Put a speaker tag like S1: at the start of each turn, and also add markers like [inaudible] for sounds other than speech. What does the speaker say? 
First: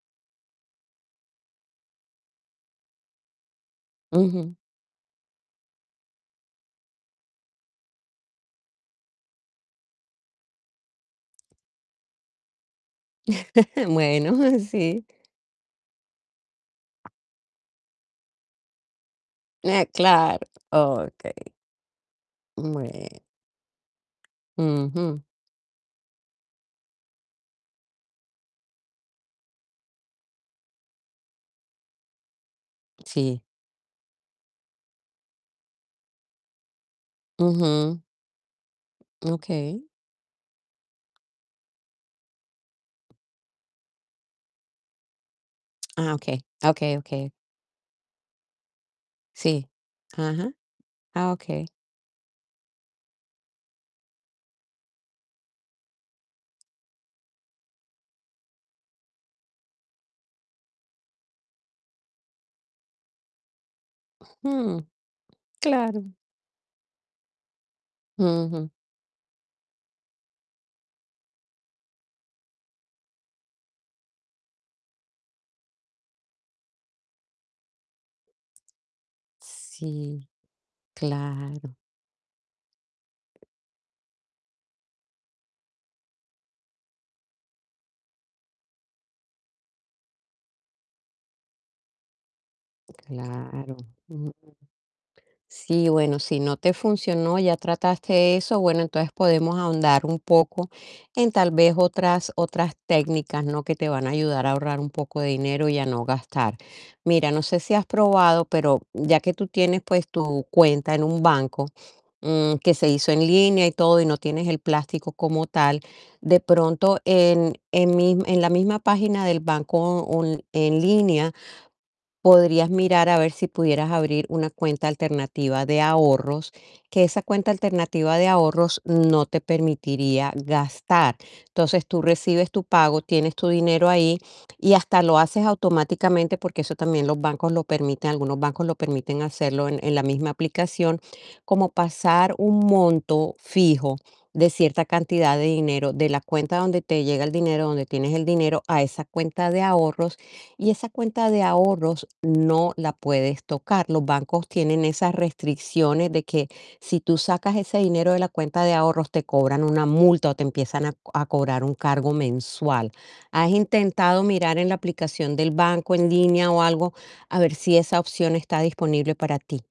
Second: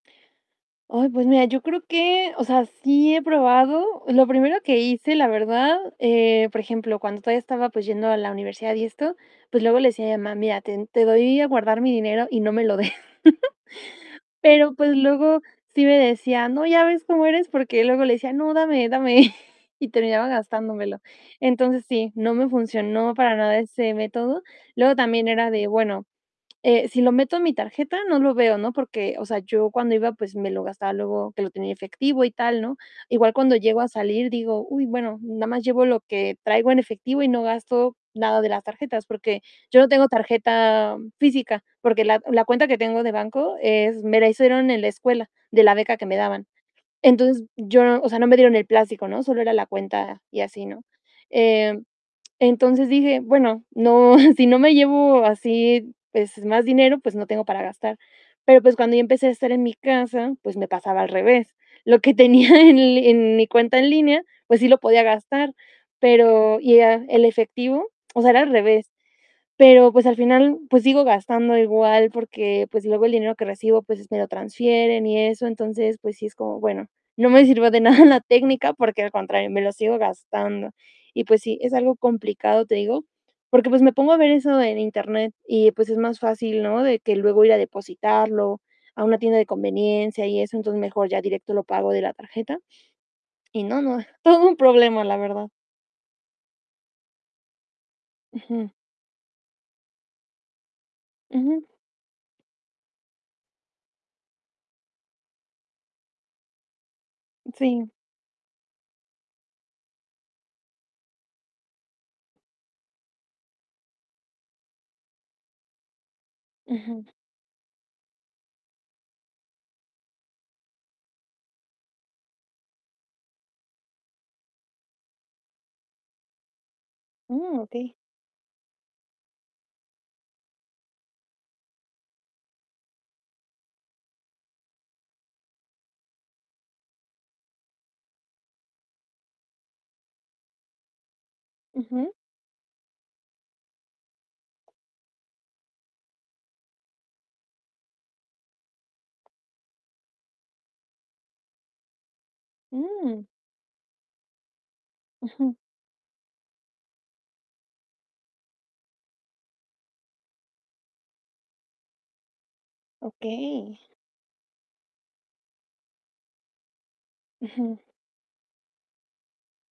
S1: Ay, pues mira, yo creo que o sea, sí he probado. Lo
S2: Ujú.
S1: primero que hice, la verdad, eh, por ejemplo, cuando todavía estaba pues yendo a la universidad y esto, pues luego le decía a mi mamá: "Mira, te te doy a guardar mi dinero y no me lo des".
S2: [chuckles]
S1: [chuckles]
S2: Bueno,
S1: Pero pues
S2: sí.
S1: luego sí me decía: "No, ya ves cómo eres", porque luego le decía: "No, dame, dame", [chuckles]
S2: Eh,
S1: y terminaba
S2: claro.
S1: gastándomelo.
S2: Okey.
S1: Entonces sí, no me funcionó
S2: Bueno.
S1: para nada ese método. Luego
S2: Ujú.
S1: también era de, bueno, eh, si lo meto en mi tarjeta, no lo veo, ¿no? Porque, o sea, yo cuando iba, pues me lo gastaba luego que lo tenía efectivo y tal, ¿no? Igual
S2: Sí.
S1: cuando llego a salir digo: "Uy, bueno, nada más llevo lo que traigo en efectivo y no gasto
S2: Ujú.
S1: nada de las tarjetas", porque yo
S2: Okey.
S1: no tengo tarjeta física, porque la la cuenta que tengo de banco es me la hicieron en la escuela de la beca que
S2: Ah
S1: me
S2: okey.
S1: daban.
S2: Okey, okey.
S1: Entonces yo o sea, no me dieron el plástico, ¿no? Solo era la
S2: Sí.
S1: cuenta y
S2: Ajá.
S1: así, ¿no?
S2: Ah okey.
S1: Eh, entonces dije: "Bueno, no, [chuckles] si no me llevo así, pues más dinero, pues no tengo para gastar". Pero pues cuando ya empecé a estar en mi casa, pues me pasaba al revés. Lo que tenía en en mi cuenta en línea, pues sí lo
S2: Mm,
S1: podía gastar,
S2: claro.
S1: pero ya el efectivo, o sea, era al
S2: Ujú.
S1: revés. Pero pues al final, pues sigo gastando igual, porque pues luego el dinero que recibo, pues me lo transfieren y eso. Entonces, pues sí es como, bueno, no me sirvió de nada la técnica, porque al contrario, me lo sigo
S2: Sí,
S1: gastando. Y pues sí, es
S2: claro.
S1: algo complicado, te digo, porque pues me pongo a ver eso en Internet y pues es más fácil, ¿no? De que luego ir a depositarlo a una tienda de conveniencia y eso, entonces mejor ya directo lo pago de la tarjeta. Y
S2: Claro.
S1: no no,
S2: Ujú.
S1: todo un problema, la verdad.
S2: Sí, bueno, si no te funcionó, ya trataste eso,
S1: Ujú.
S2: bueno, entonces podemos ahondar un poco en tal
S1: Ujú.
S2: vez otras otras técnicas, ¿no? Que te van a ayudar a ahorrar un poco de dinero y a no gastar. Mira, no sé si has
S1: Sí.
S2: probado, pero ya que tú tienes, pues tu cuenta en un banco, mm, que se hizo en línea y todo y no tienes el plástico como tal, de pronto
S1: Ujú.
S2: en en mis en la misma página del banco un en línea podrías mirar a ver si pudieras abrir una cuenta alternativa de ahorros, que esa cuenta
S1: Mm, okey.
S2: alternativa de ahorros no te permitiría gastar. Entonces, tú recibes tu pago, tienes tu dinero ahí y hasta lo haces automáticamente, porque eso también los bancos lo permiten, algunos bancos lo permiten hacerlo en en la misma aplicación, como
S1: Ujú.
S2: pasar un monto fijo de cierta cantidad de dinero de la cuenta donde te llega el dinero, donde tienes el dinero, a esa cuenta de ahorros y esa cuenta de ahorros no la
S1: Mm.
S2: puedes tocar. Los bancos tienen esas
S1: Ujú.
S2: restricciones de que si tú sacas ese dinero de la cuenta de ahorros, te cobran una multa o te empiezan a co a cobrar un cargo mensual. ¿Has
S1: Okey.
S2: intentado mirar en la aplicación del banco en línea o algo a ver si
S1: Ujú.
S2: esa opción está disponible para ti?